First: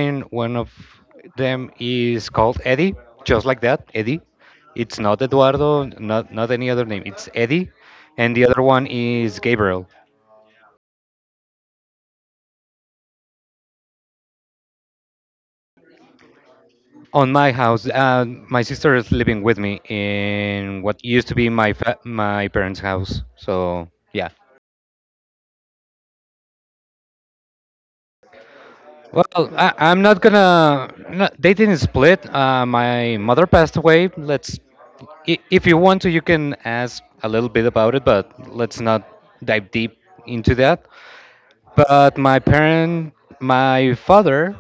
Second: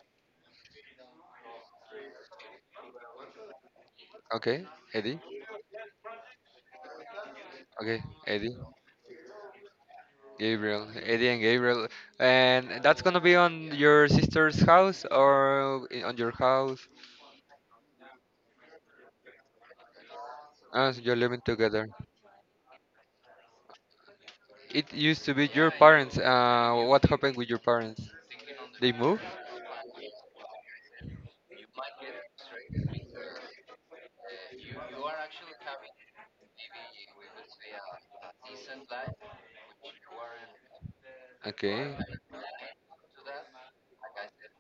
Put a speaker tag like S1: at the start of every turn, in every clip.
S1: 9. One of them is called Eddie, just like that, Eddie.
S2: Okay,
S1: It's
S2: Eddie.
S1: not Eduardo, not any other name. It's Eddie.
S2: Okay,
S1: And the
S2: Eddie,
S1: other one is Gabriel.
S2: Gabriel, Eddie and Gabriel. And that's gonna be on your sister's house or on your house?
S1: On my house, my sister is living with me in
S2: Ah, so
S1: what
S2: you're
S1: used to
S2: living
S1: be
S2: together.
S1: my parents' house. So, yeah.
S2: It used to be your parents. What happened with your parents? They moved?
S1: Well, I'm not gonna. No, they didn't split. My mother passed away. If you want to, you can ask a little bit about it, but let's not dive deep into that.
S2: Okay,
S1: But my father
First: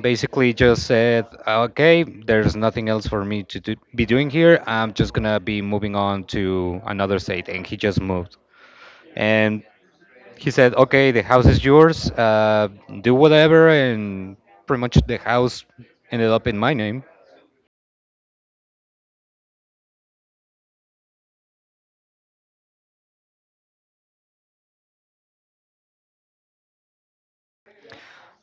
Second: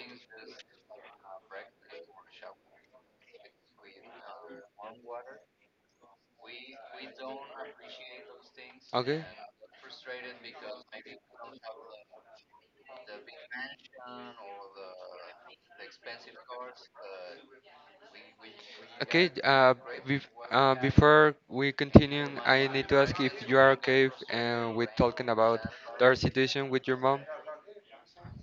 S1: basically just said, "Okay, there's nothing else for me be doing here. I'm just gonna be moving on to another state," and he just moved.
S2: okay.
S1: And he said, "Okay, the house is yours. Do whatever," and pretty much the house ended up in my name.
S2: Okay, before we continue, I need to ask if you are okay if, with talking about their situation with your mom.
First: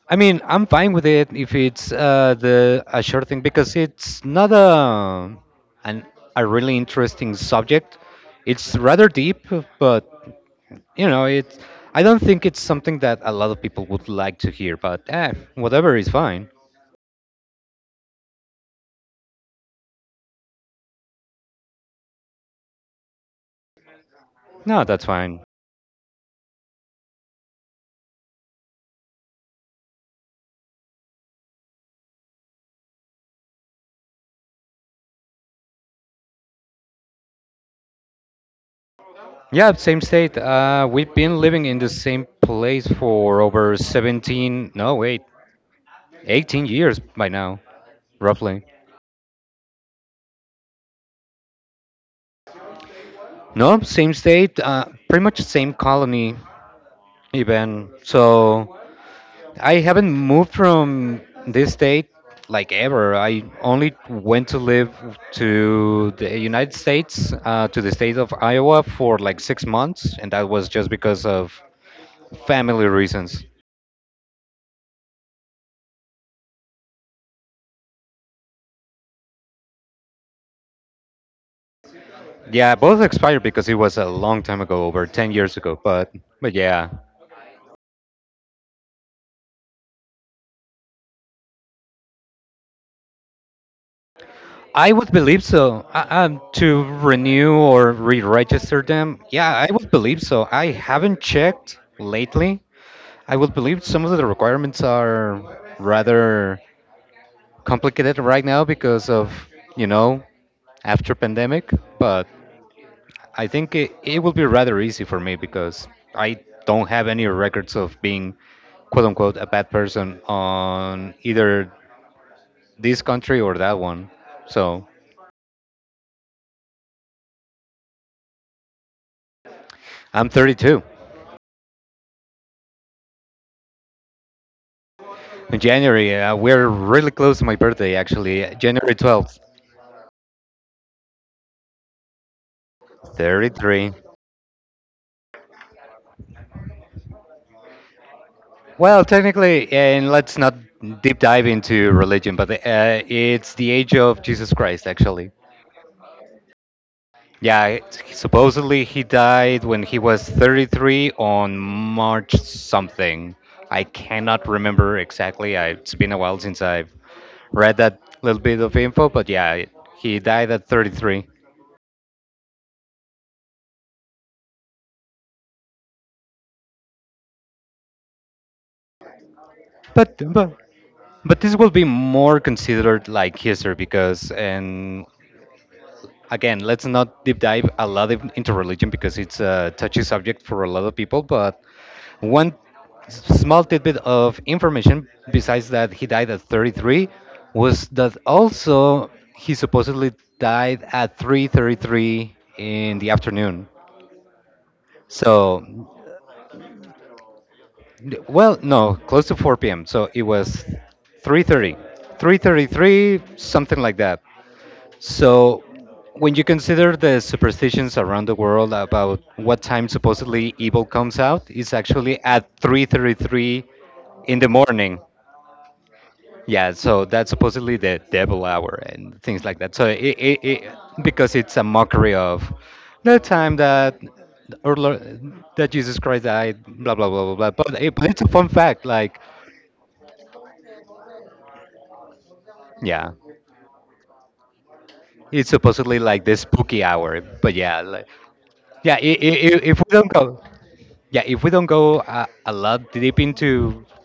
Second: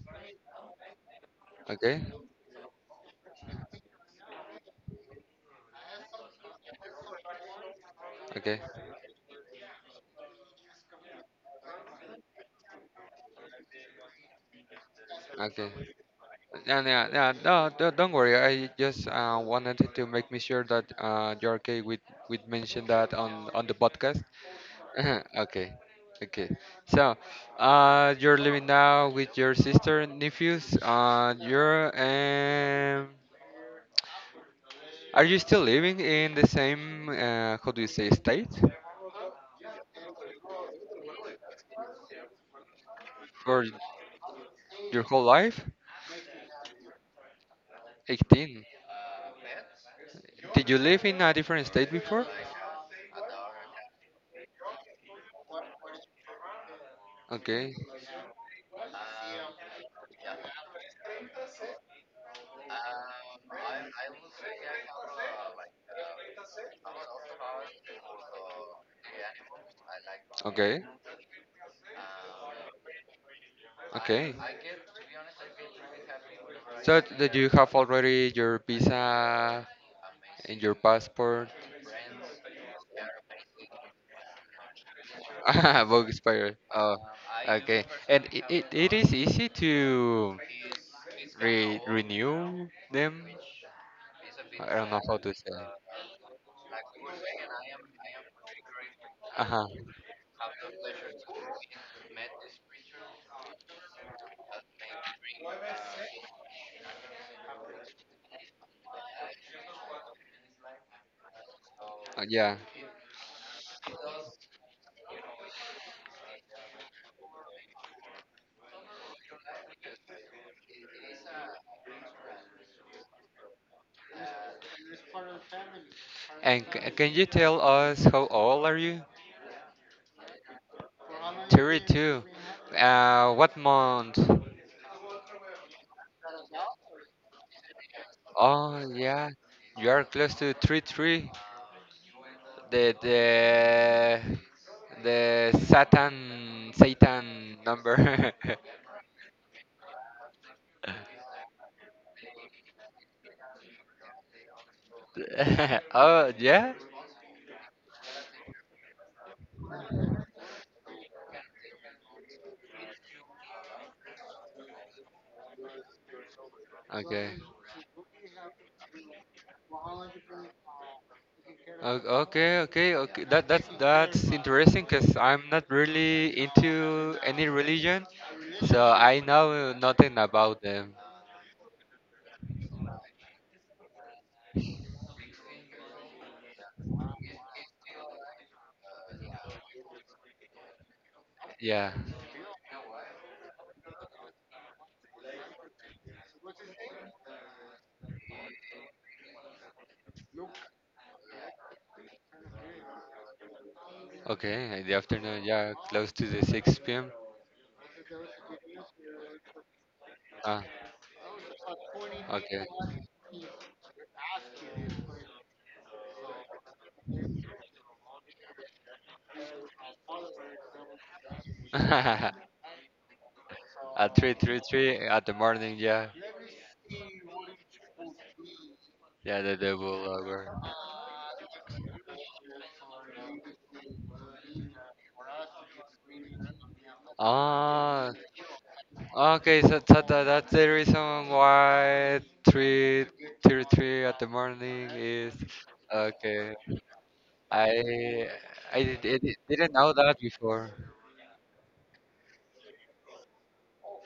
S1: I mean, I'm fine with it if it's
S2: Okay,
S1: the a short thing because it's not an, a really interesting subject.
S2: okay,
S1: It's rather deep, but you know it. I don't think it's something that a lot of people would like to hear. But
S2: okay.
S1: whatever is fine.
S2: Yeah, yeah, yeah. No, no, don't worry. I just wanted to make me sure that you're okay with mention that on the podcast.
S1: No, that's fine.
S2: okay, okay. So, you're living now with your sister and nephews. You're. Are you still living in the same, how do you say, state
S1: Yeah, same state. We've been living in the same place for
S2: for
S1: over 17, no,
S2: your
S1: wait,
S2: whole life?
S1: 18 years by now,
S2: 18.
S1: roughly.
S2: Did you live in a different state before?
S1: No, same state, pretty much same colony,
S2: Okay,
S1: even. So I haven't moved from this state like ever. I only went to live to the United States, to the state of Iowa for like 6 months, and that was
S2: okay,
S1: just because of family reasons.
S2: okay. So did you have already your visa and your passport?
S1: Yeah, both expired because it was a long time ago, over 10 years ago.
S2: Ah, book
S1: But
S2: expired.
S1: yeah,
S2: Oh, okay. And it is easy to re renew them. I don't
S1: I
S2: know
S1: would
S2: how to
S1: believe
S2: say.
S1: so. To renew or re-register them,
S2: Uh-huh. Uh
S1: yeah,
S2: huh.
S1: I would believe so. I haven't checked lately. I would believe some of the requirements are rather complicated right now because of you know after pandemic. But
S2: Yeah.
S1: I think it will be rather easy for me because I don't have any records of being quote unquote a bad person on either this country or that one. So
S2: And can you tell us how old are you?
S1: I'm 32.
S2: 32. What month?
S1: In January, we're really close to my birthday, actually.
S2: Oh,
S1: January
S2: yeah.
S1: 12th,
S2: You are close to 33. The the
S1: 33.
S2: the Satan number.
S1: Well, technically, and let's not deep dive into religion, but it's the age of Jesus Christ, actually.
S2: oh, yeah.
S1: Yeah, supposedly he died when he was 33 on March something. I cannot remember exactly. It's been a while since I've
S2: Okay.
S1: read that little bit of info, but yeah, he died at 33.
S2: Okay, okay, okay. That's interesting because I'm not really into any religion, so I know nothing
S1: But but
S2: about them.
S1: but this will be more considered like history because, and again, let's not deep dive a lot into religion because it's a touchy subject for a lot of people. But
S2: Yeah.
S1: one small tidbit of information besides that he died at 33 was that also he supposedly died at 3:33 in the afternoon.
S2: Okay, in the afternoon,
S1: So
S2: yeah, close to the 6 p.m.
S1: well, no, close to 4 p.m. So it
S2: Ah,
S1: was 3:30,
S2: okay.
S1: 3:33, something like that. So, when you consider the superstitions around the world about what time supposedly evil comes out, it's actually at 3:33
S2: at three,
S1: in the
S2: three, three,
S1: morning.
S2: at the morning, yeah.
S1: Yeah, so that's supposedly the devil hour and
S2: Yeah,
S1: things
S2: the
S1: like that. So
S2: devil
S1: it, it,
S2: lover.
S1: it because it's a mockery of the time that or lo- that Jesus Christ died, blah blah blah blah blah. But
S2: Ah,
S1: it's a fun fact. Like,
S2: okay, so that's the reason why three,
S1: yeah,
S2: three, three at the morning is.
S1: it's supposedly like the
S2: Okay,
S1: spooky hour. But yeah, like,
S2: I, I
S1: yeah,
S2: did, I did-
S1: I
S2: didn't
S1: if we
S2: know
S1: don't
S2: that
S1: go.
S2: before.
S1: Yeah, if we don't go a lot deep into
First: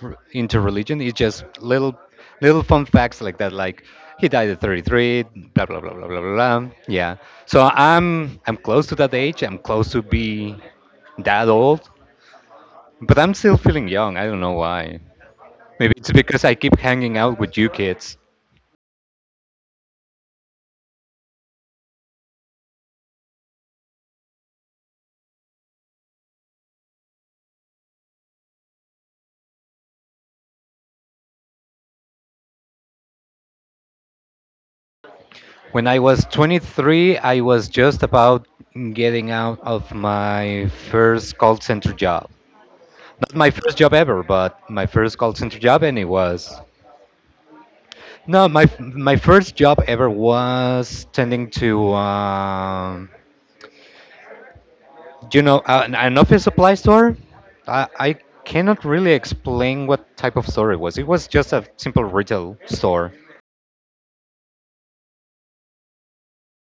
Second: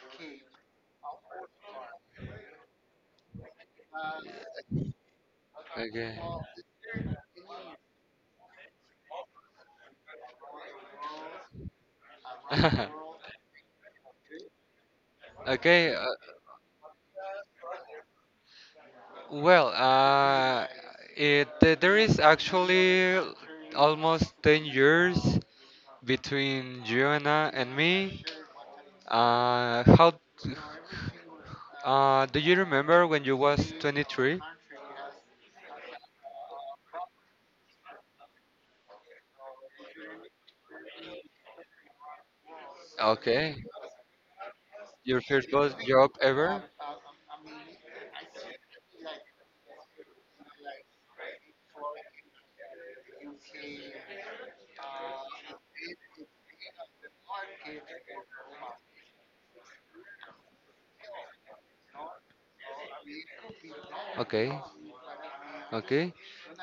S1: into religion, it's just little fun facts like that, like he died at 33, blah blah blah blah
S2: Okay.
S1: blah blah blah. Yeah, so I'm close to that age. I'm close to be that old, but I'm still feeling young. I don't know why. Maybe
S2: okay,
S1: it's because I keep hanging out with you kids.
S2: Well, there is actually almost 10 years between Joanna and me. How do you remember when you was 23?
S1: When I was 23, I was just about getting out of my first call center job. Not my
S2: Okay,
S1: first job ever, but my first
S2: your
S1: call
S2: first
S1: center
S2: boss
S1: job, and it
S2: job
S1: was.
S2: ever?
S1: No, my first job ever was tending to, an office supply store. I cannot really explain what type of store it was. It was just a simple retail store.
S2: Okay, okay.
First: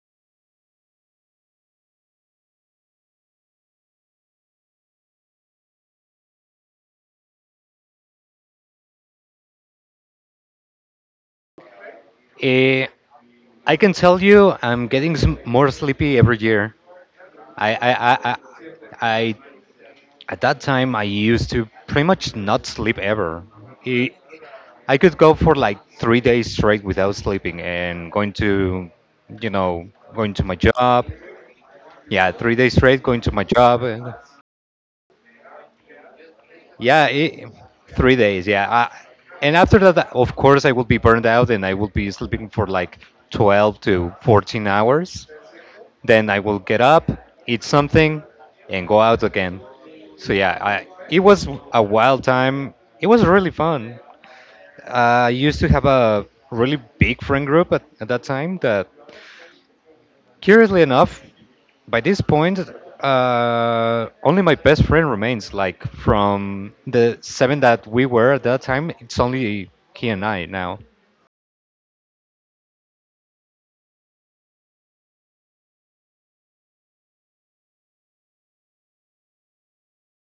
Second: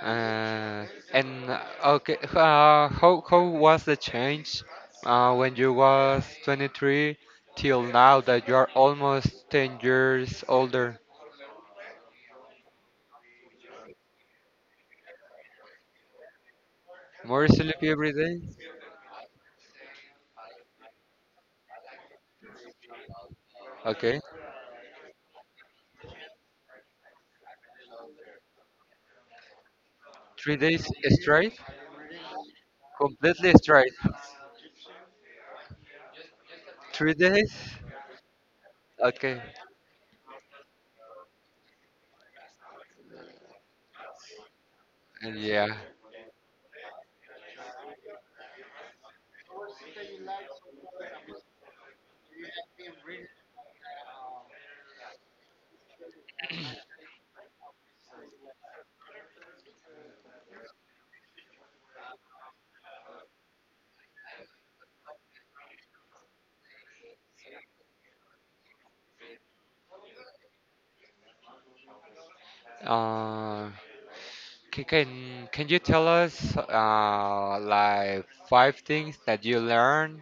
S2: Uh, and okay, how was the change, when you was 23 till now that you are almost 10 years older?
S1: Eh, I can tell you, I'm getting some more sleepy every year.
S2: More
S1: I,
S2: sleep
S1: I,
S2: every
S1: I, I,
S2: day?
S1: I At that time I used to pretty much not sleep ever.
S2: Okay.
S1: I could go for like 3 days straight without sleeping and you know, going to my
S2: 3 days
S1: job.
S2: straight?
S1: Yeah, 3 days straight going to my
S2: Completely
S1: job.
S2: straight.
S1: And yeah,
S2: Three days?
S1: 3 days. Yeah.
S2: Okay.
S1: And after that, of course, I will be burned out and I will be sleeping for like 12 to 14 hours.
S2: Yeah.
S1: Then I will get up, eat something, and go out again. So yeah, it was a wild time. It was really fun. I used to have a really big friend group at that time that, curiously enough, by this point, only my best friend remains. Like from the seven that we were at that time, it's only he and I now.
S2: Uh, can, can you tell us like five things that you learned,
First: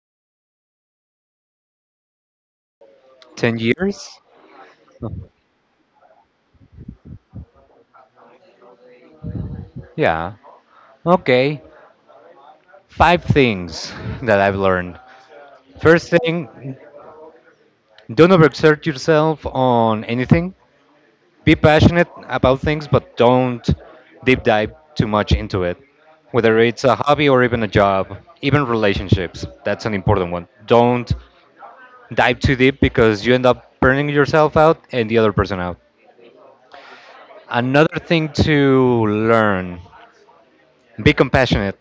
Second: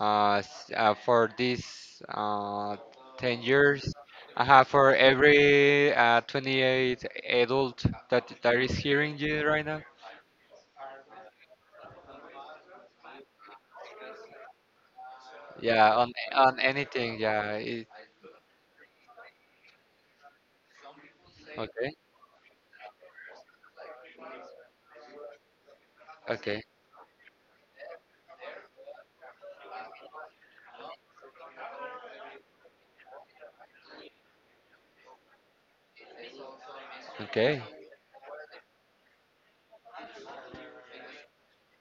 S2: for these 10
S1: 10
S2: years?
S1: years?
S2: For every 28 adult that is hearing you right now?
S1: Yeah. Okay. Five things that I've learned.
S2: Yeah,
S1: First
S2: on
S1: thing,
S2: anything. Yeah.
S1: don't overexert yourself on anything. Be
S2: Okay.
S1: passionate about things, but don't deep dive too much into it. Whether
S2: Okay.
S1: it's a hobby or even a job, even relationships, that's an important one. Don't dive too deep because you end up burning yourself out and the other person out.
S2: Okay.
S1: Another thing to learn, be compassionate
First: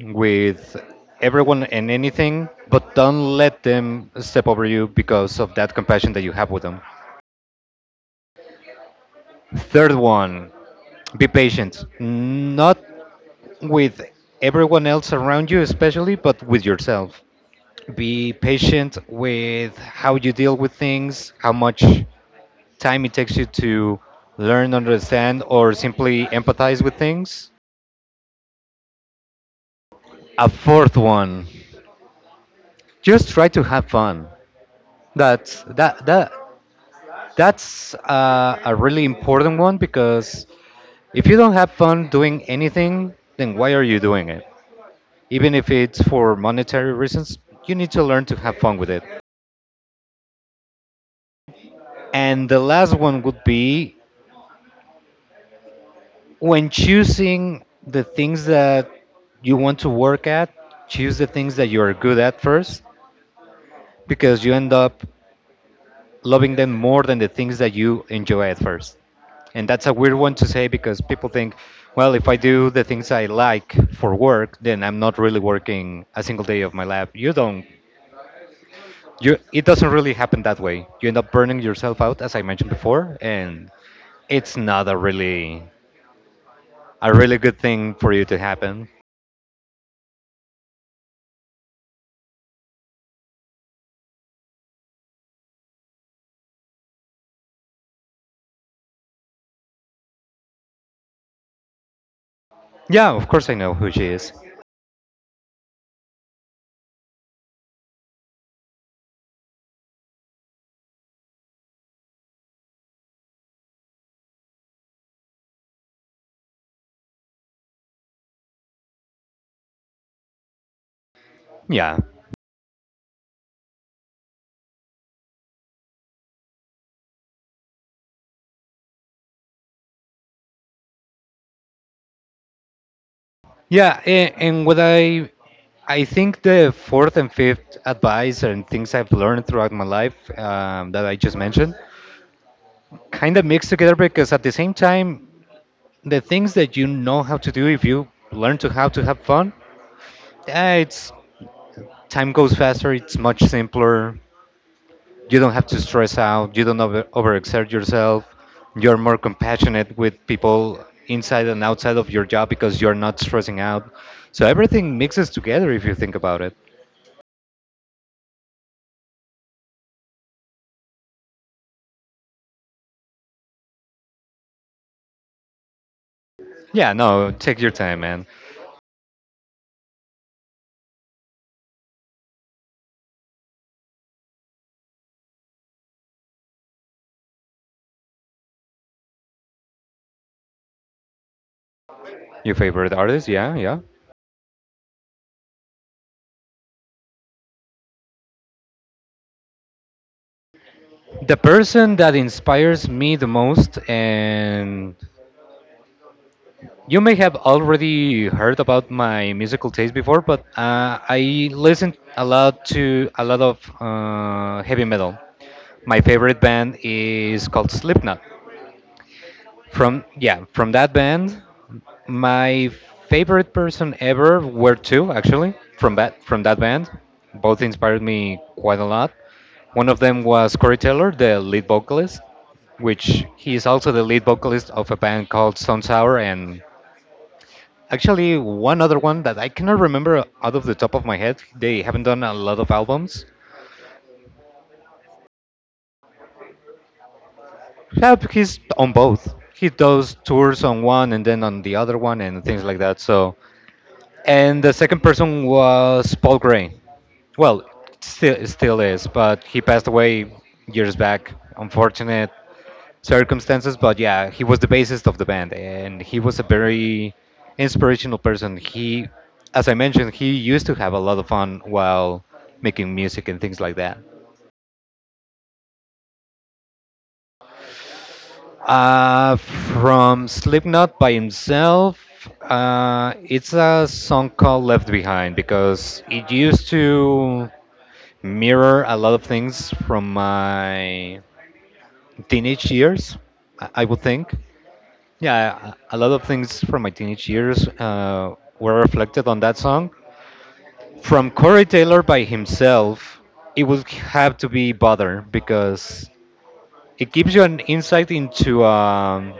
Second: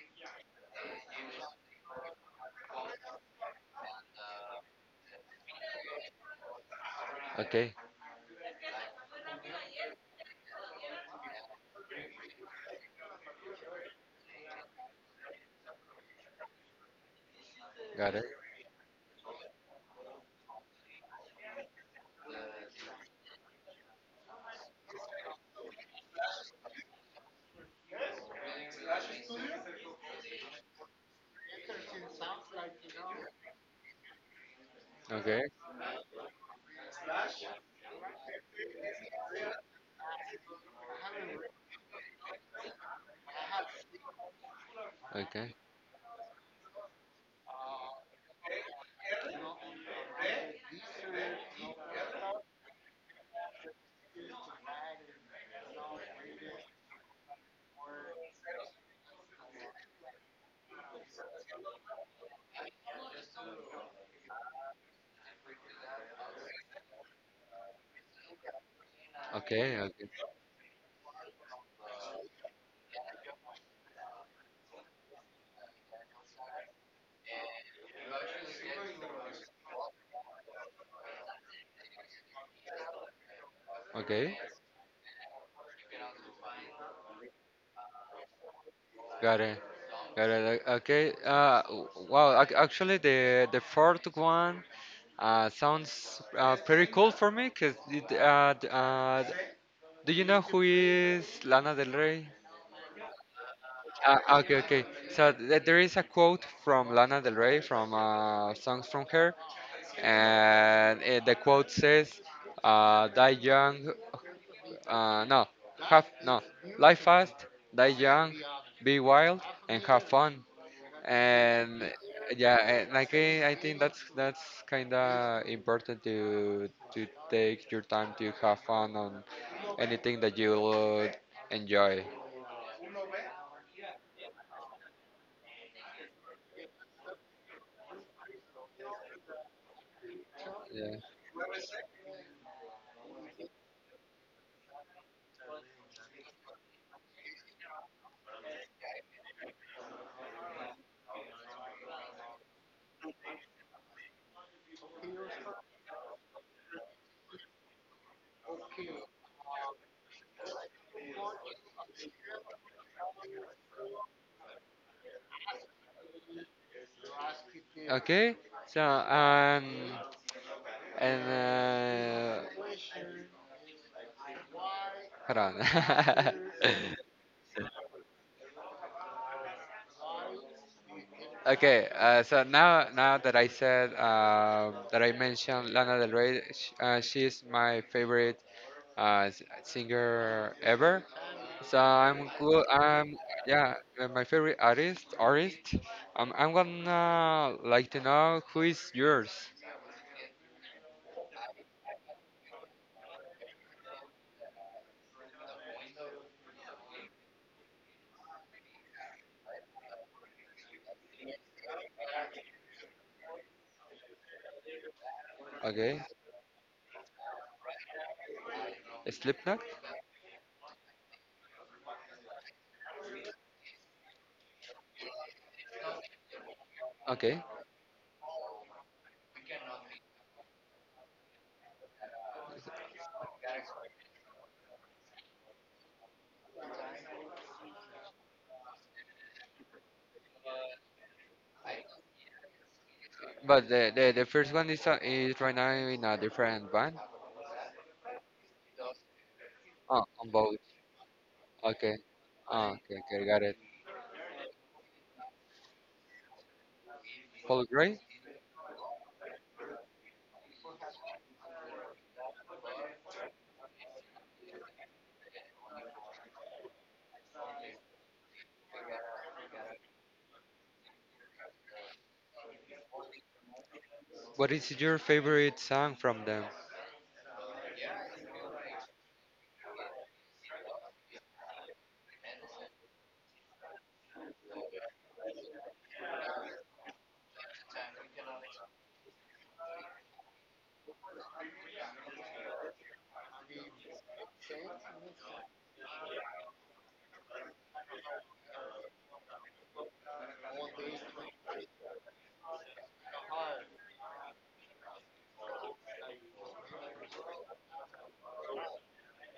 S1: with everyone and anything, but don't let them step over you because of that compassion that you have with them.
S2: Okay.
S1: Third one, be patient. Not with everyone else around you, especially, but with yourself.
S2: Got it.
S1: Be patient with how you deal with things, how much time it takes you to learn, understand, or simply empathize with things. A fourth one, just try to have fun.
S2: Okay.
S1: That's that that that's a really important one because if you don't have fun doing anything, then why are you doing it? Even
S2: Okay.
S1: if it's for monetary reasons, you need to learn to have fun with it. And the last one would be when choosing the things that you want to work at, choose the things that you are good at first, because you end up loving them more than the things that you enjoy at first. And
S2: Okay.
S1: that's a
S2: Okay.
S1: weird one to say because people think, well, if I do the things I like for work, then I'm not really working a single day of my life. You don't. You, it doesn't really happen that way. You end up burning yourself out, as I mentioned before, and
S2: Okay.
S1: it's not a really good thing for you to happen.
S2: Got it. Got it. Okay. Wow. Actually, the fourth one sounds, pretty cool for me because do you know who is Lana Del Rey?
S1: Yeah, of course I know who she is.
S2: Okay, okay. So there is a quote from Lana Del Rey from, songs from her, and, the quote says, "Die young, no, have no. Live fast, die young, be wild, and have fun." And
S1: Yeah,
S2: yeah, and like I think that's kind of important to take your time to have fun on anything that you would enjoy.
S1: yeah, and what I think the fourth and fifth advice and things I've learned throughout my life
S2: Yeah.
S1: that I just mentioned kind of mixed together because at the same time, the things that you know how to do if you learn to how to have fun, it's time goes faster, it's much simpler. You don't have to stress out. You don't over, overexert yourself. You're more compassionate with people inside and outside of your job because you're not stressing out. So everything mixes together if you think about it.
S2: Okay. So and hold on.
S1: Yeah, no, take your time, man.
S2: Okay, so now that I said that I mentioned Lana Del Rey, she's my favorite, singer ever. So I'm
S1: Your
S2: good.
S1: favorite
S2: I'm
S1: artist? Yeah,
S2: Yeah,
S1: yeah.
S2: my favorite artist. Artist. I'm gonna like to know who is yours.
S1: The person that inspires me the most, and you may have already heard about my musical taste before, but I listen a lot to a lot of heavy metal. My
S2: Okay,
S1: favorite band is called Slipknot.
S2: Slipknot.
S1: From that band, my favorite person ever were two, actually, from that band.
S2: Okay,
S1: Both inspired me quite a lot. One of them was Corey Taylor, the lead vocalist, which he is also the lead vocalist of a band called Stone Sour and actually one other one that I cannot remember out of the top of my head. They haven't done a lot of albums.
S2: but the first one is right now in a different band.
S1: Yeah, but he's on both. He
S2: Oh,
S1: does
S2: on both.
S1: tours on one and then on the other
S2: Okay.
S1: one and things
S2: Oh,
S1: like
S2: okay,
S1: that.
S2: okay,
S1: So,
S2: got it.
S1: and the second person was Paul Gray. Well,
S2: Paul Gray.
S1: still is, but he passed away years back. Unfortunate circumstances, but yeah, he was the bassist of the band and he was a very inspirational person. He, as I mentioned, he used to have a lot of fun while making music and things like that.
S2: What is your favorite song from them?
S1: From Slipknot by himself, it's a song called Left Behind because it used to mirror a lot of things from my teenage years, I would think. Yeah, a lot of things from my teenage years were reflected on that song. From Corey Taylor by himself, it would have to be Bother because it gives you an insight into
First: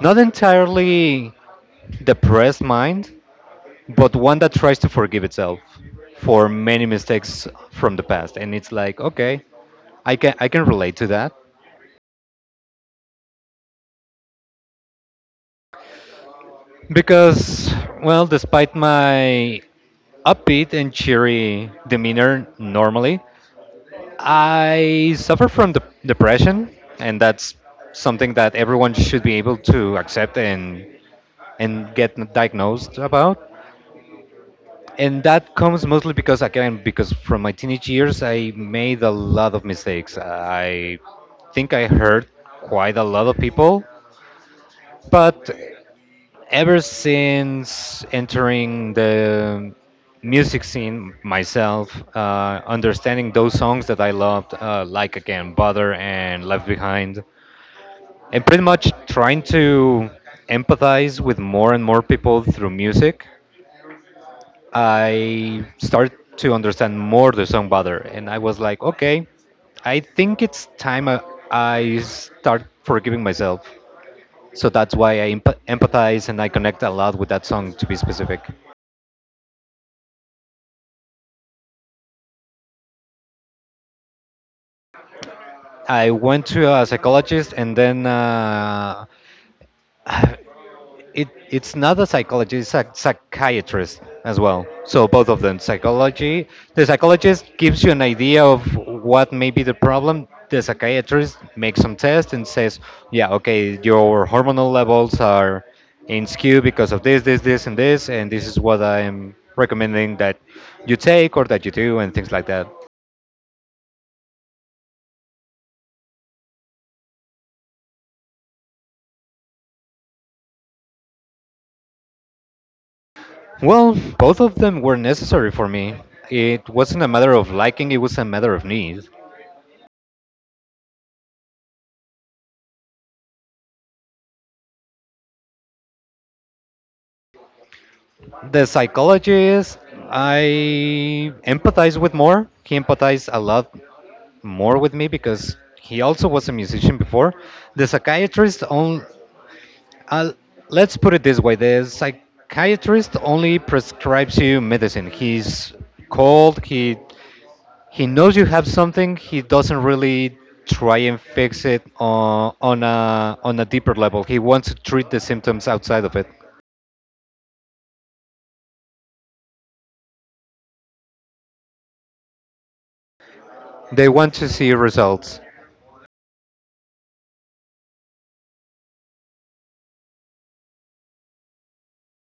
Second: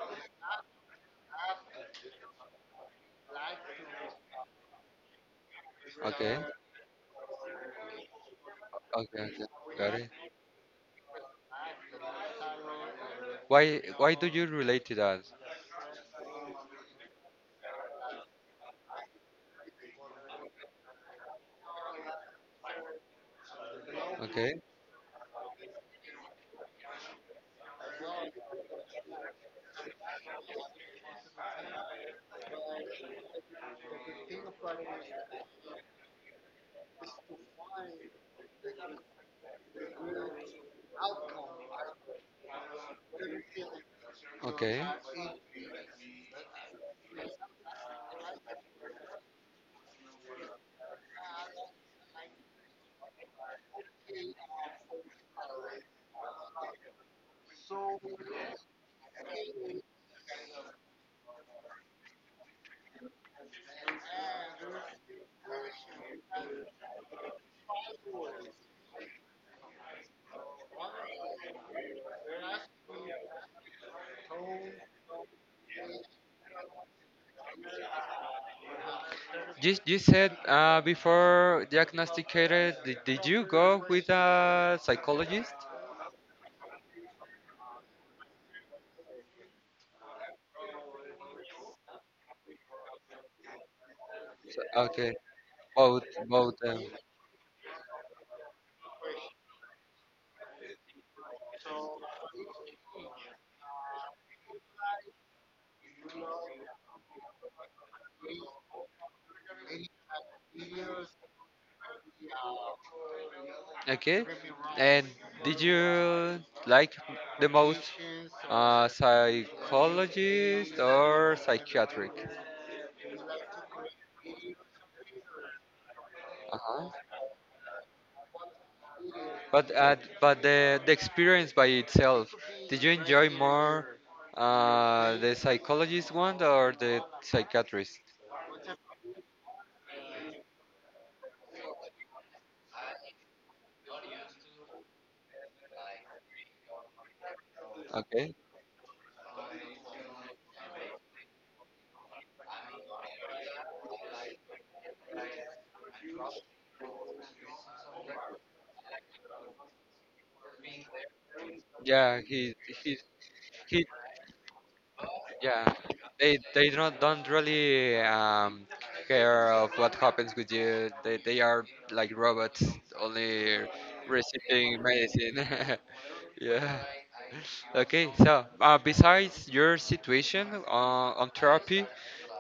S1: not entirely depressed mind, but one that tries to forgive itself
S2: Okay.
S1: for many mistakes from the past. And it's like,
S2: Okay,
S1: okay,
S2: okay. Got it.
S1: I can relate to that
S2: Why do you relate to that?
S1: because, well, despite my upbeat and cheery demeanor normally,
S2: Okay.
S1: I suffer from depression, and that's something that everyone should be able to accept and get diagnosed about. And that comes mostly because again because from my teenage years I made a lot of mistakes. I think I hurt quite a lot of people.
S2: Okay.
S1: But ever since entering the music scene myself, understanding those songs that I loved, like, again, Butter and Left Behind, and pretty much trying to empathize with more and more people through music, I started to understand more the song better, and I was like, okay, I think it's time I start forgiving myself. So that's why I empathize and I connect a lot with that song, to be specific.
S2: You said, before diagnosticated, did you go with a psychologist?
S1: I went to a psychologist, and then, it's not a psychologist, it's a psychiatrist as well. So
S2: Okay.
S1: both of them,
S2: Both
S1: psychology.
S2: both them.
S1: The psychologist gives you an idea of what may be the problem. The psychiatrist makes some tests and says, yeah, okay, your hormonal levels are in skew because of this, this, this, and this, and this is what I'm recommending that you take or that you do and things like that.
S2: Okay. And did you like the most, psychologist or psychiatric?
S1: Well, both of them were necessary for me. It
S2: Uh-huh.
S1: wasn't a matter of liking, it was a matter of need.
S2: But the experience by itself, did you enjoy more the psychologist one or the psychiatrist?
S1: The psychology is I empathize with more. He empathized a lot more with me because he also was a musician before. The
S2: Okay.
S1: psychiatrist only, uh, let's put it this way, the psychiatrist only prescribes you medicine. He's cold. He knows you have something. He doesn't really try and fix it
S2: Yeah,
S1: on, on
S2: he
S1: a on a
S2: he.
S1: deeper level. He wants to treat the symptoms
S2: Yeah,
S1: outside of it.
S2: they don't really care of what happens with you. They are like robots, only
S1: They want to see
S2: receiving medicine.
S1: results.
S2: yeah. Okay. So, besides your situation, on therapy,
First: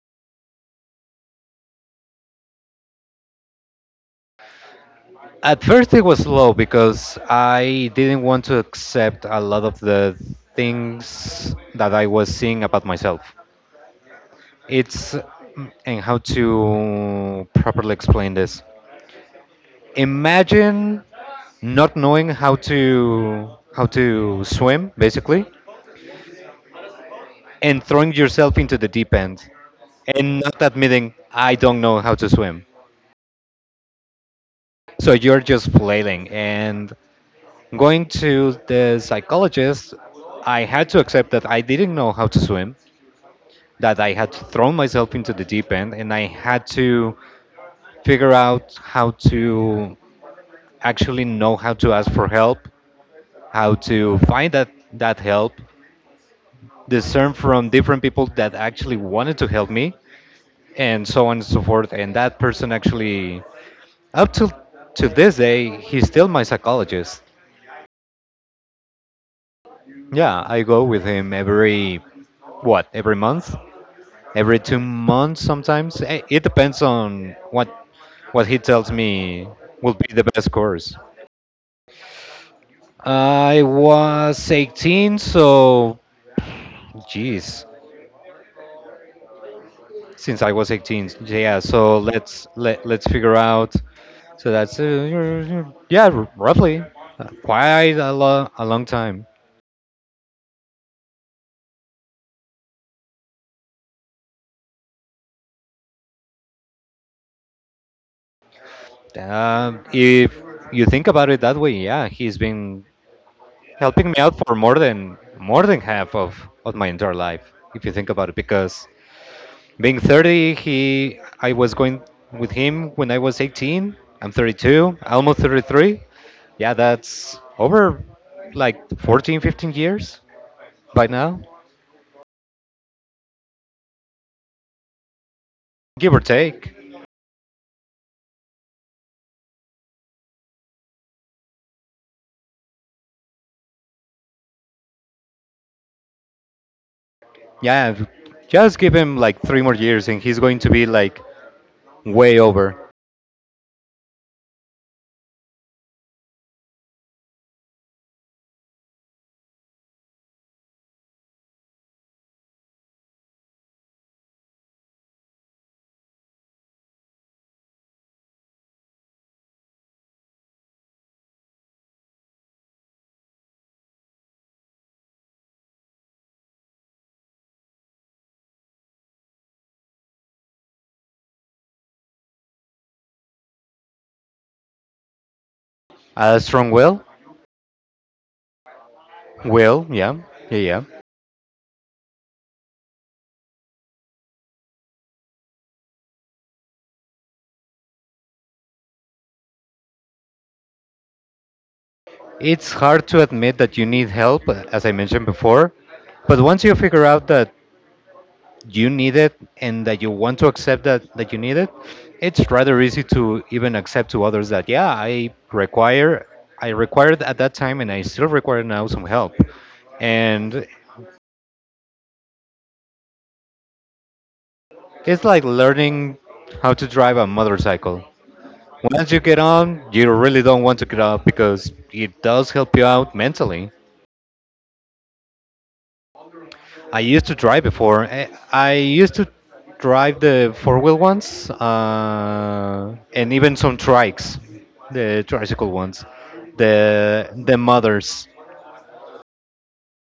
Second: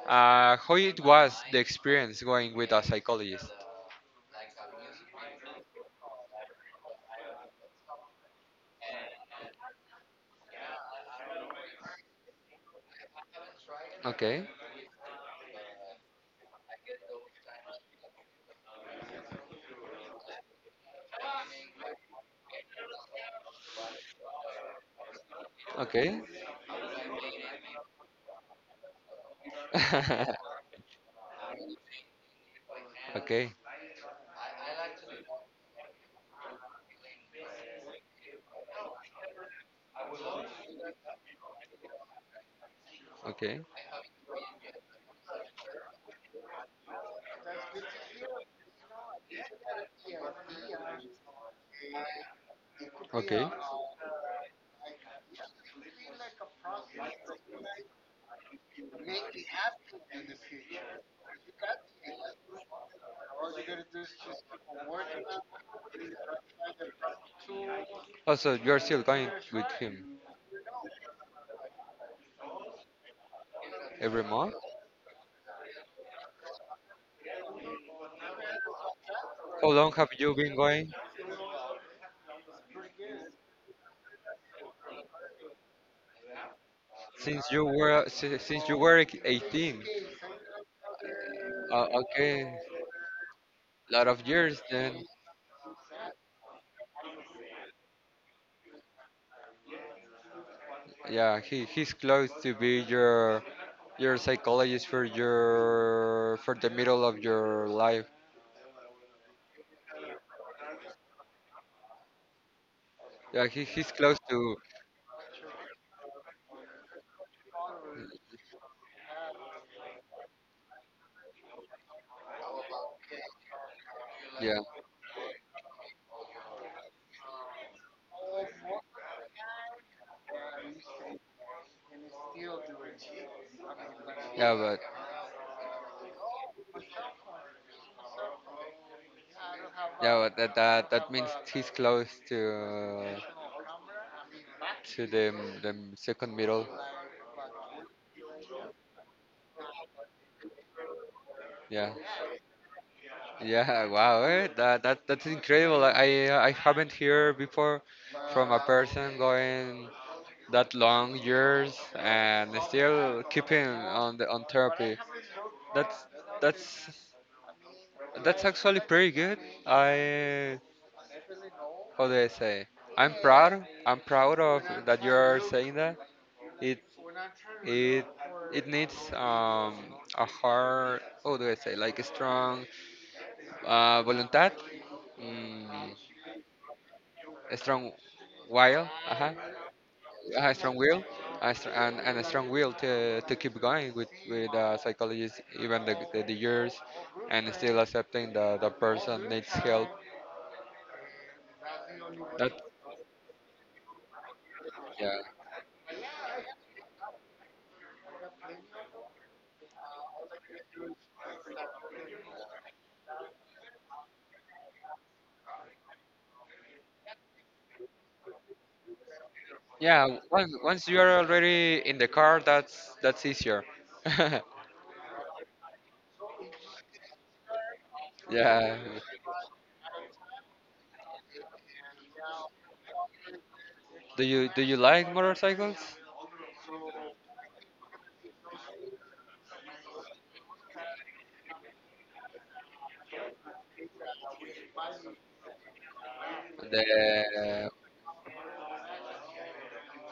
S2: How it was the experience going with a psychologist?
S1: At first, it was slow because I didn't want to accept a lot of the things that I was seeing about myself.
S2: Okay,
S1: It's and how to properly explain this. Imagine not knowing how to swim, basically,
S2: okay,
S1: and throwing yourself into the deep end and not admitting I don't know how to swim.
S2: okay,
S1: So you're just flailing, and going to the psychologist, I had to accept that I didn't know how to swim,
S2: okay,
S1: that I had thrown myself into the deep end, and I had to figure out how to actually know how to ask for help,
S2: okay.
S1: how to find that help, discern from different people that actually wanted to help me, and so on and so forth. And that person actually, up to this day, he's still my psychologist.
S2: Also, you're still going with him
S1: Yeah, I go with him every, what, every month?
S2: every month.
S1: Every 2 months sometimes. It depends on what he tells me
S2: How
S1: will
S2: long
S1: be
S2: have
S1: the
S2: you
S1: best
S2: been going
S1: course. I was 18, so geez,
S2: since you were 18?
S1: since I was 18, yeah. So let's
S2: Okay,
S1: let let's figure out.
S2: lot of
S1: So
S2: years
S1: that's,
S2: then.
S1: yeah, roughly, quite a long time.
S2: Yeah, he's close to be your psychologist for the middle of your life.
S1: If you think about it that way, yeah, he's been
S2: Yeah, he's
S1: helping me
S2: close
S1: out for
S2: to.
S1: more than half of my entire life. If you think about it, because being 30, he I was going with him when I was 18. I'm
S2: Yeah,
S1: 32, almost 33. Yeah, that's over like 14, 15 years by now,
S2: yeah, but,
S1: give or take.
S2: yeah, but that means he's close to to the the second middle.
S1: Yeah, just give him like 3 more years and he's going to be like
S2: Yeah,
S1: way over.
S2: yeah. Wow, eh? That's incredible. I haven't heard before from a person going that long years and still keeping on therapy. That's that's that's actually pretty good. I How do I say? I'm proud. I'm proud of that you're saying that. It. It it needs, a hard, how do I say, like a strong, voluntad, mm,
S1: A strong will?
S2: a strong will, uh-huh,
S1: Will, yeah,
S2: a
S1: yeah,
S2: strong
S1: yeah.
S2: will, and a strong will to keep going with, psychologists, even the years, and still accepting the person needs help. That
S1: It's hard to admit that you need help, as I
S2: Yeah,
S1: mentioned before, but once you figure out that you need it and that you want to accept that you need it, it's rather easy to even accept to others that, yeah, I required at that time and I still require now some help.
S2: yeah. Once
S1: And
S2: once you are already in the car, that's easier.
S1: it's like learning how to drive a motorcycle.
S2: yeah.
S1: Once you get on, you really don't want to get off because it does help you out mentally.
S2: Do you like motorcycles?
S1: I used to drive before. I used to drive the four-wheel ones, and even some trikes, the tricycle ones, the
S2: the
S1: mothers,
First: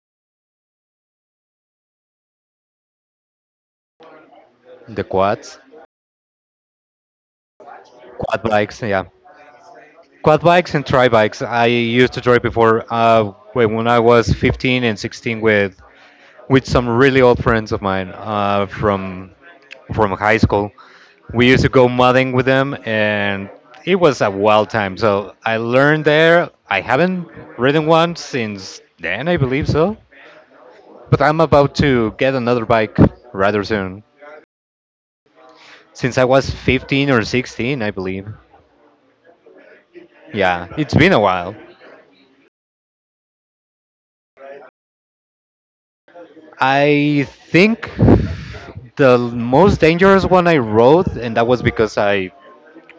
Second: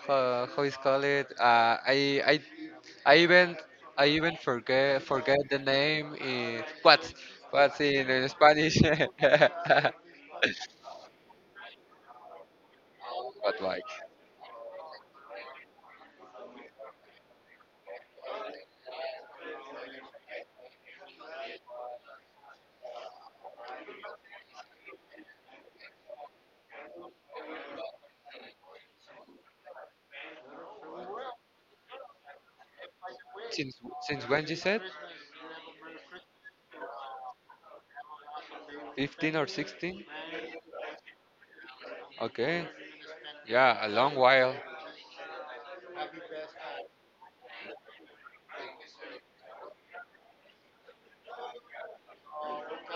S2: how is call it? I even I even forget
S1: the
S2: forget
S1: quads,
S2: the name in what's in
S1: quad
S2: Spanish.
S1: bikes, yeah,
S2: but
S1: quad bikes and tri bikes. I used to drive before, when
S2: like
S1: when I was 15 and 16 with some really old friends of mine, from high school. We used to go mudding with them, and it was a wild time. So I learned there. I haven't ridden one since then, I believe so. But I'm about to get another bike rather
S2: since
S1: soon.
S2: since when you said
S1: Since I was 15 or 16, I believe.
S2: 15 or 16?
S1: Yeah, it's been a while.
S2: Okay, yeah, a long while.
S1: I think the most dangerous one I rode, and that was because I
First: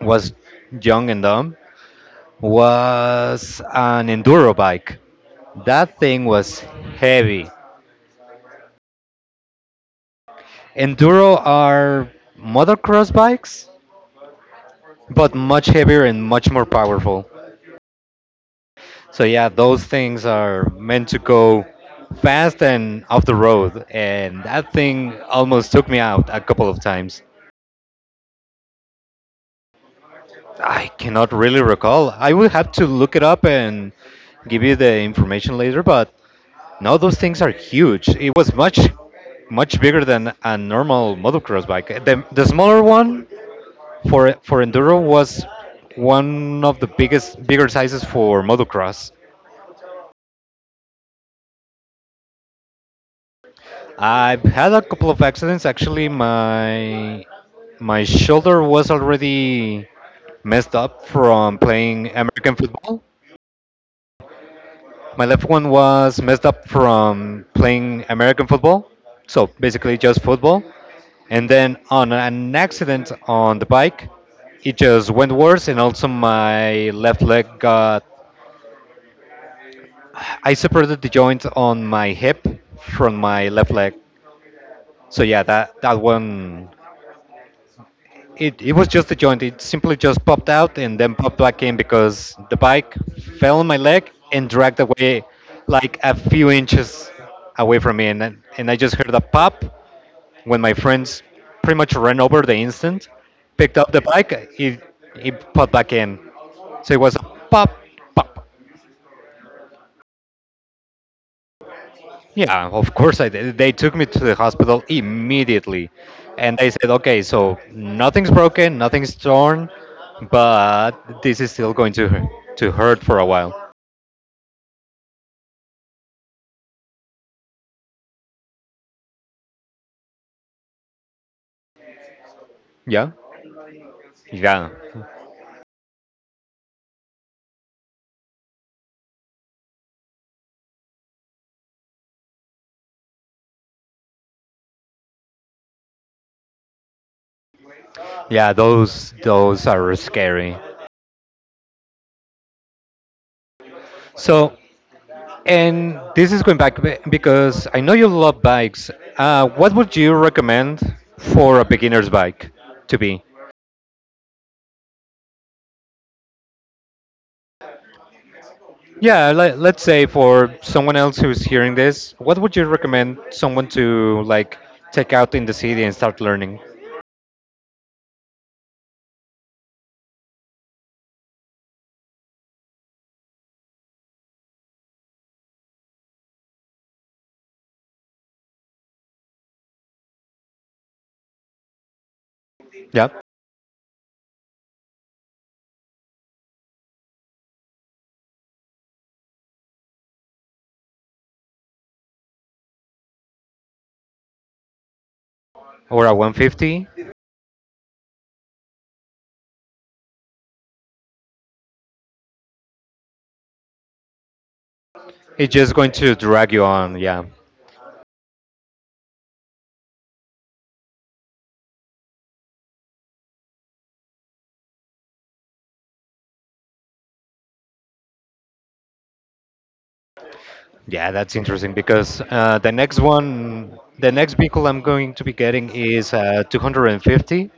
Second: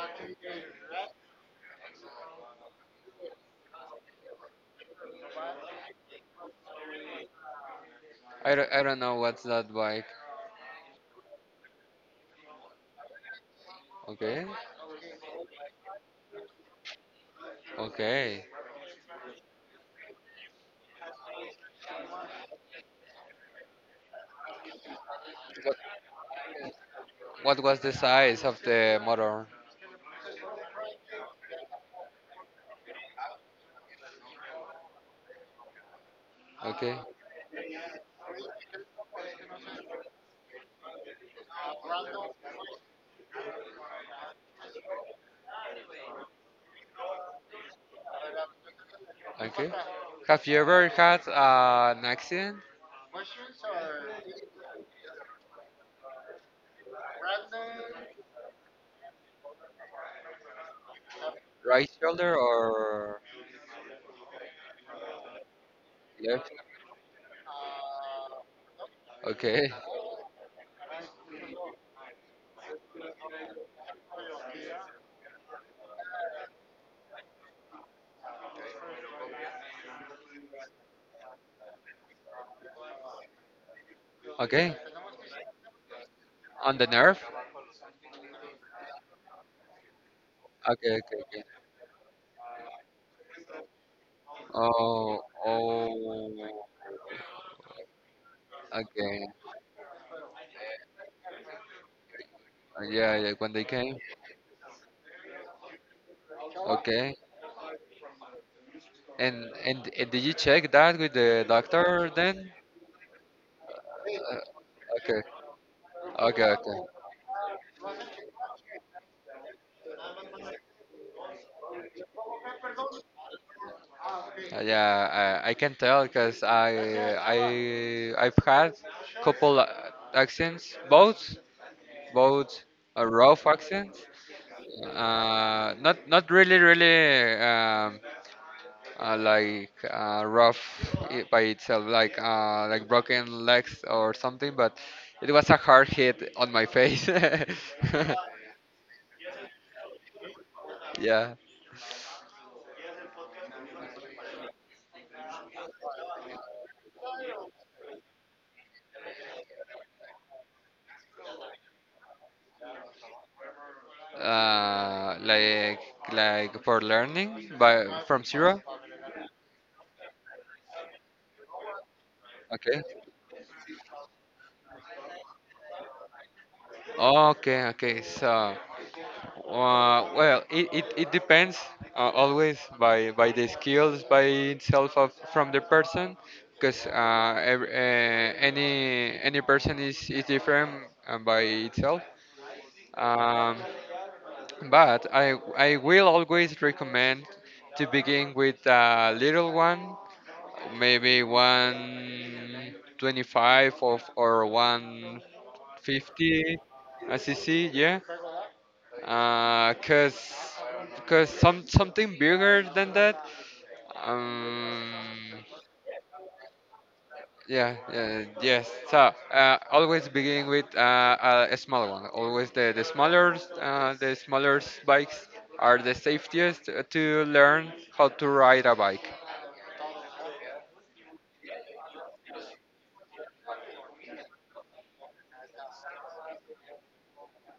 S1: was young and dumb, was an enduro bike. That thing was heavy.
S2: I don't know what's that bike.
S1: Enduro are motocross bikes,
S2: Okay,
S1: but much heavier and much more powerful.
S2: okay.
S1: So yeah, those things are meant to go fast and off the road, and that thing almost
S2: What
S1: took me out a couple of times.
S2: what was the size of the motor?
S1: I cannot really recall. I will have to look it up and give you the information later, but
S2: Okay,
S1: no, those things are huge. It was much, much bigger than a normal motocross bike. The smaller one for enduro was one of the biggest bigger sizes for motocross.
S2: okay. Have you ever had, an accident?
S1: I've had a couple of accidents, actually. My shoulder was already messed up from
S2: Right
S1: playing
S2: shoulder
S1: American football.
S2: or
S1: My left one was messed
S2: left?
S1: up from playing American football. So
S2: Okay.
S1: basically just football. And then, on an accident on the bike, it just went worse, and also my left leg got I separated the joint on my hip from my left leg.
S2: Okay.
S1: So yeah, that one.
S2: On the nerve?
S1: It was just a joint. It simply just popped out
S2: Okay,
S1: and then
S2: okay,
S1: popped
S2: okay.
S1: back in because the bike fell on my leg and dragged
S2: Oh,
S1: away like a few
S2: oh.
S1: inches away from me. And I just heard
S2: Okay.
S1: a pop when my friends pretty much ran over the instant,
S2: Yeah, yeah. When they
S1: picked up
S2: came.
S1: the bike. He popped back in. So it
S2: Okay.
S1: was a pop, pop.
S2: And did you check that with the doctor then?
S1: Yeah, of course I did. They took me to
S2: Uh,
S1: the hospital
S2: okay.
S1: immediately,
S2: Okay,
S1: and they
S2: okay.
S1: said, "Okay, so nothing's broken, nothing's torn, but this is still going to hurt for a while."
S2: Yeah, I can tell because I I've had couple, accidents, both,
S1: Yeah,
S2: rough accidents.
S1: yeah,
S2: Not really like, rough by itself, like, like broken legs or something, but it was a hard hit on my face.
S1: yeah. Those are scary.
S2: Yeah,
S1: So, and this is going back because I know you love bikes. What would you recommend for a beginner's bike to be?
S2: uh, like like for learning by from zero.
S1: Yeah, let's say, for someone else who's hearing this, what would you
S2: Okay,
S1: recommend someone to, like, take out in the city and start learning?
S2: okay, okay. So, well, it depends, always by the skills by itself, from the person, because, any person is different, by itself.
S1: Yeah,
S2: Um, but I will always recommend to begin with a little one, maybe 125 or
S1: or a
S2: 150
S1: 150?
S2: a cc, yeah, uh, cause, cause something bigger than that. Um,
S1: It's just going to drag you on. Yeah,
S2: yeah, yeah, yes. So, always begin with, a small one. Always the smaller bikes are the safest to learn how to ride a bike.
S1: yeah, that's interesting because, the next one, the next vehicle I'm going to be getting is a 250.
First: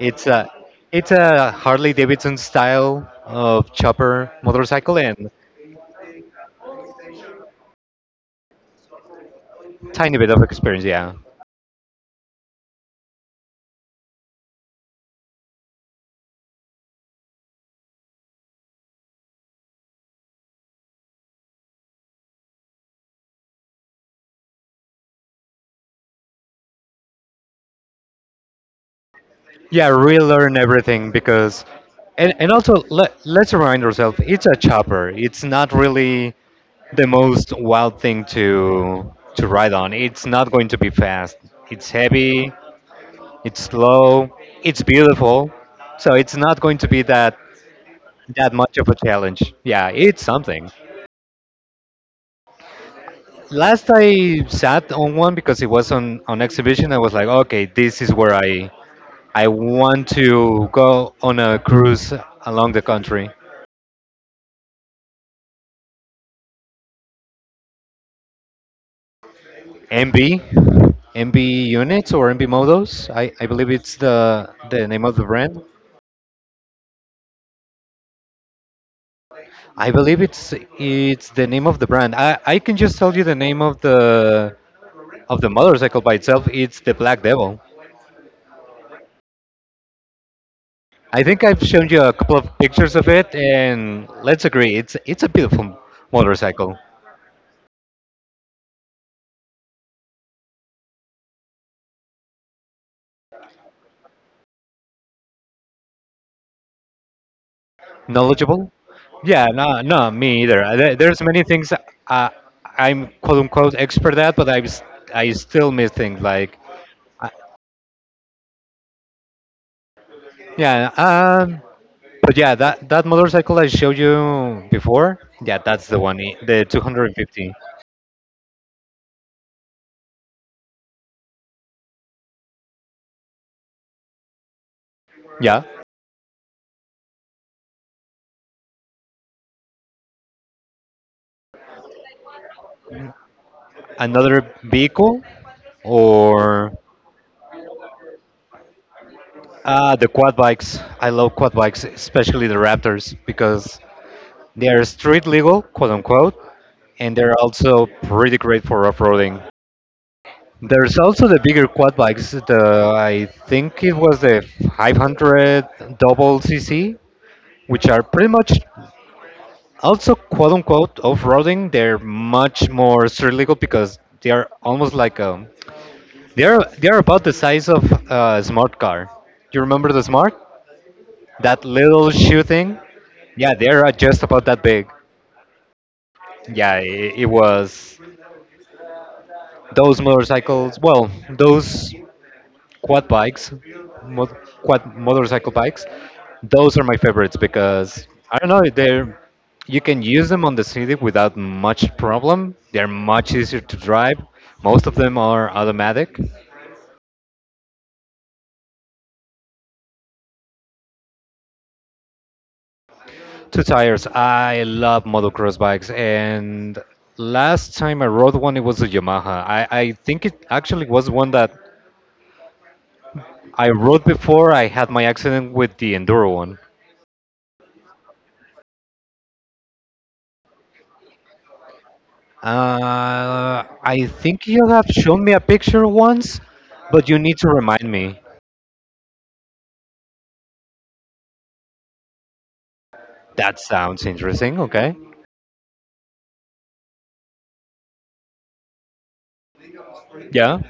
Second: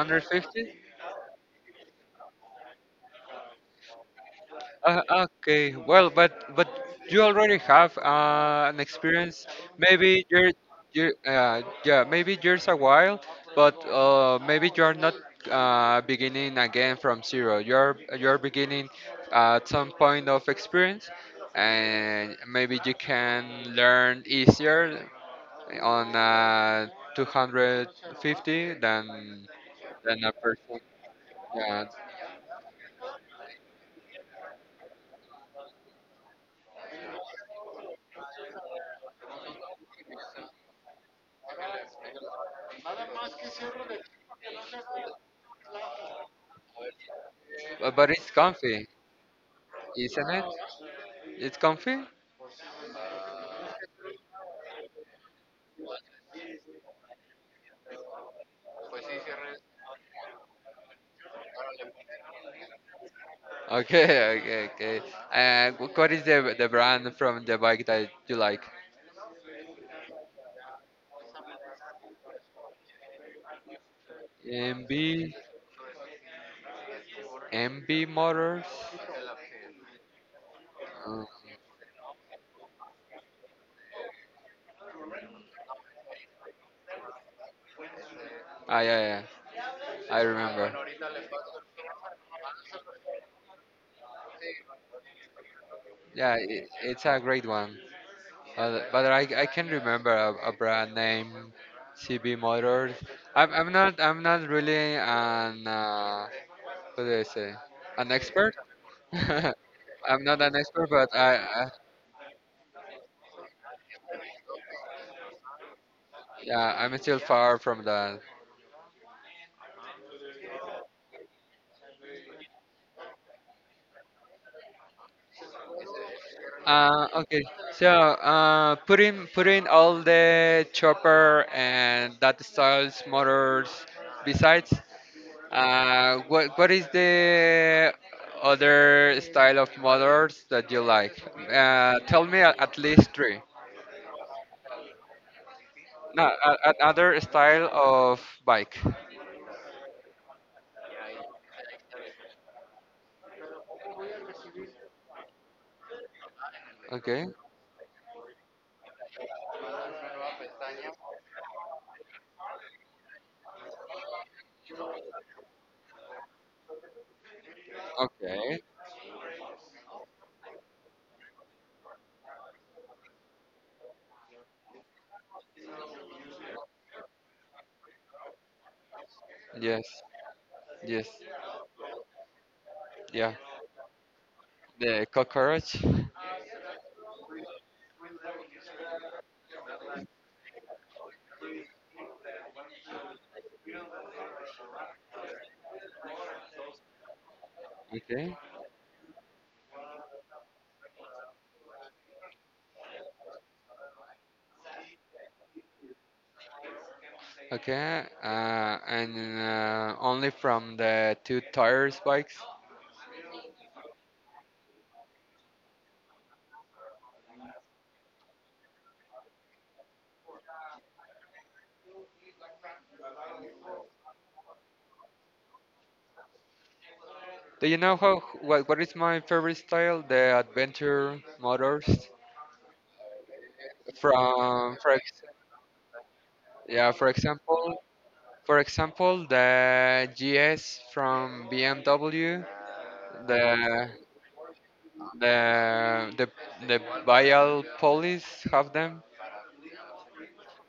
S1: It's a it's a Harley Davidson style of chopper motorcycle, and
S2: Okay, well, but you already have, an experience.
S1: tiny
S2: Maybe
S1: bit of
S2: you're
S1: experience.
S2: you
S1: Yeah.
S2: yeah, maybe years a while, but, maybe you are not, beginning again from zero. You're beginning at some point of experience, and maybe you can learn easier on, 250 than
S1: Yeah,
S2: than a
S1: relearn
S2: person.
S1: everything, because,
S2: Yeah,
S1: and also, let's remind ourselves, it's a chopper. It's not really the most wild thing to ride on. It's not going to be fast. It's heavy. It's slow. It's beautiful. So it's not going to be that
S2: but it's
S1: that much of
S2: comfy,
S1: a challenge. Yeah, it's
S2: isn't it?
S1: something.
S2: It's comfy.
S1: Last I sat on one because it was on exhibition. I was like, okay, this is where I want to go on a cruise along the country.
S2: Okay, okay, okay. And what is the brand from the bike that you like?
S1: MB, MB units or MB modos. I believe it's the
S2: MB,
S1: name of the brand.
S2: MB Motors.
S1: I believe it's
S2: Oh.
S1: it's the name of the brand. I can just tell you the name of the motorcycle by itself. It's the Black Devil.
S2: Ah, yeah, yeah. I remember.
S1: I think I've shown you a couple of pictures of it, and let's agree, it's a beautiful
S2: Yeah, it,
S1: motorcycle.
S2: it's a great one. But I can remember a brand name, CB Motors. I'm not really an, what do I say? An expert.
S1: Knowledgeable? Yeah, no, no,
S2: I'm not
S1: me
S2: an
S1: either.
S2: expert,
S1: There-
S2: but
S1: There's many
S2: I
S1: things, uh, I'm quote unquote expert at, but I still miss things like,
S2: yeah, I'm still
S1: uh,
S2: far from that.
S1: yeah. But yeah, that motorcycle I showed you before, yeah, that's the one, the
S2: Okay,
S1: 250.
S2: so, putting all the chopper and that styles motors besides,
S1: Yeah,
S2: what is the other style of motors that you like? Tell me, at least three.
S1: another vehicle,
S2: No,
S1: or
S2: another style of bike.
S1: the quad bikes. I love quad bikes, especially the Raptors, because they are street legal, quote unquote, and
S2: Okay,
S1: they're also pretty great for off-roading. There's also the bigger quad bikes. The I think it was the 500 double CC, which are pretty much
S2: okay,
S1: also quote unquote off-roading. They're much more street because they are almost like, they're about the size of a smart car. You
S2: yes,
S1: remember the smart,
S2: yes,
S1: that little shoe thing?
S2: yeah.
S1: Yeah, they're, just about that big.
S2: The cockroach.
S1: Yeah, it was, those motorcycles, well, those quad bikes, mod, quad motorcycle bikes. Those are my favorites because
S2: Okay.
S1: I don't know, they're you can use them on the city without much problem. They're much easier to drive. Most of them are automatic.
S2: Okay, and, only from the two tires bikes.
S1: Two tires. I love motocross bikes, and last time I rode one, it was a Yamaha. I think it actually was one that I rode before I had my accident with the enduro one.
S2: Do you know how what is my favorite style? The adventure motors,
S1: I think you
S2: from
S1: have shown me a picture once,
S2: yeah,
S1: but
S2: for
S1: you need to
S2: example,
S1: remind me.
S2: the GS from BMW,
S1: That
S2: the
S1: sounds interesting. Okay.
S2: the the the Bial Police have them.
S1: Yeah.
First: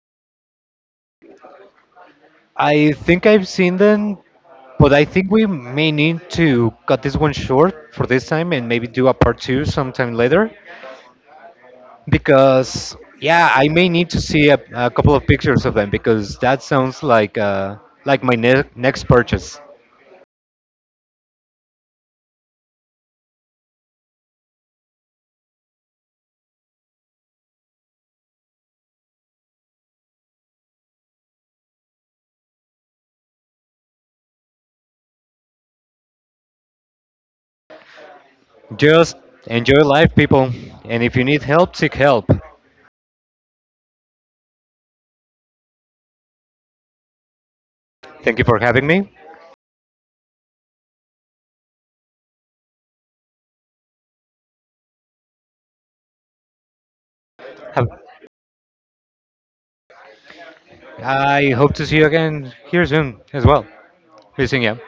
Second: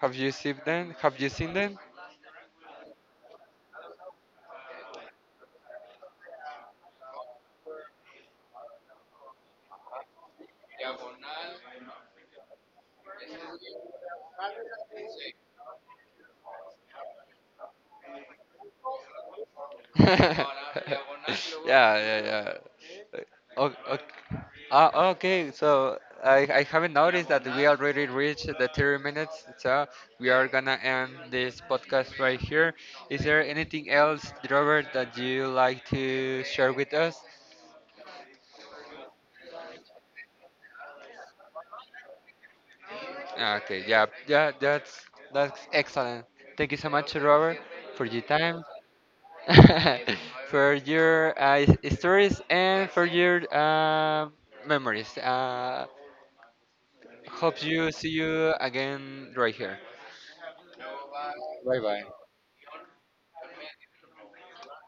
S2: Have you seen them? Have you seen them?
S1: I think I've seen them, but I think we may need to cut this one short for this time and maybe do a part two sometime later. Because, yeah, I may need to see a couple of pictures of them because that sounds like, like my next purchase.
S2: yeah, yeah, yeah. Okay, ah, okay. So I haven't noticed that we already reached the 30 minutes. So we are gonna end this podcast right here. Is there anything else, Robert, that you like to share with us?
S1: Just enjoy life, people. And if you need help, seek help.
S2: Okay. Yeah. Yeah. That's excellent. Thank you so much, Robert, for your
S1: Thank you for
S2: time,
S1: having me.
S2: for your, stories, and for your, memories. Hope
S1: Have-
S2: you see you again right here.
S1: I hope
S2: Bye
S1: to see
S2: bye.
S1: you again here soon as well. We'll see you.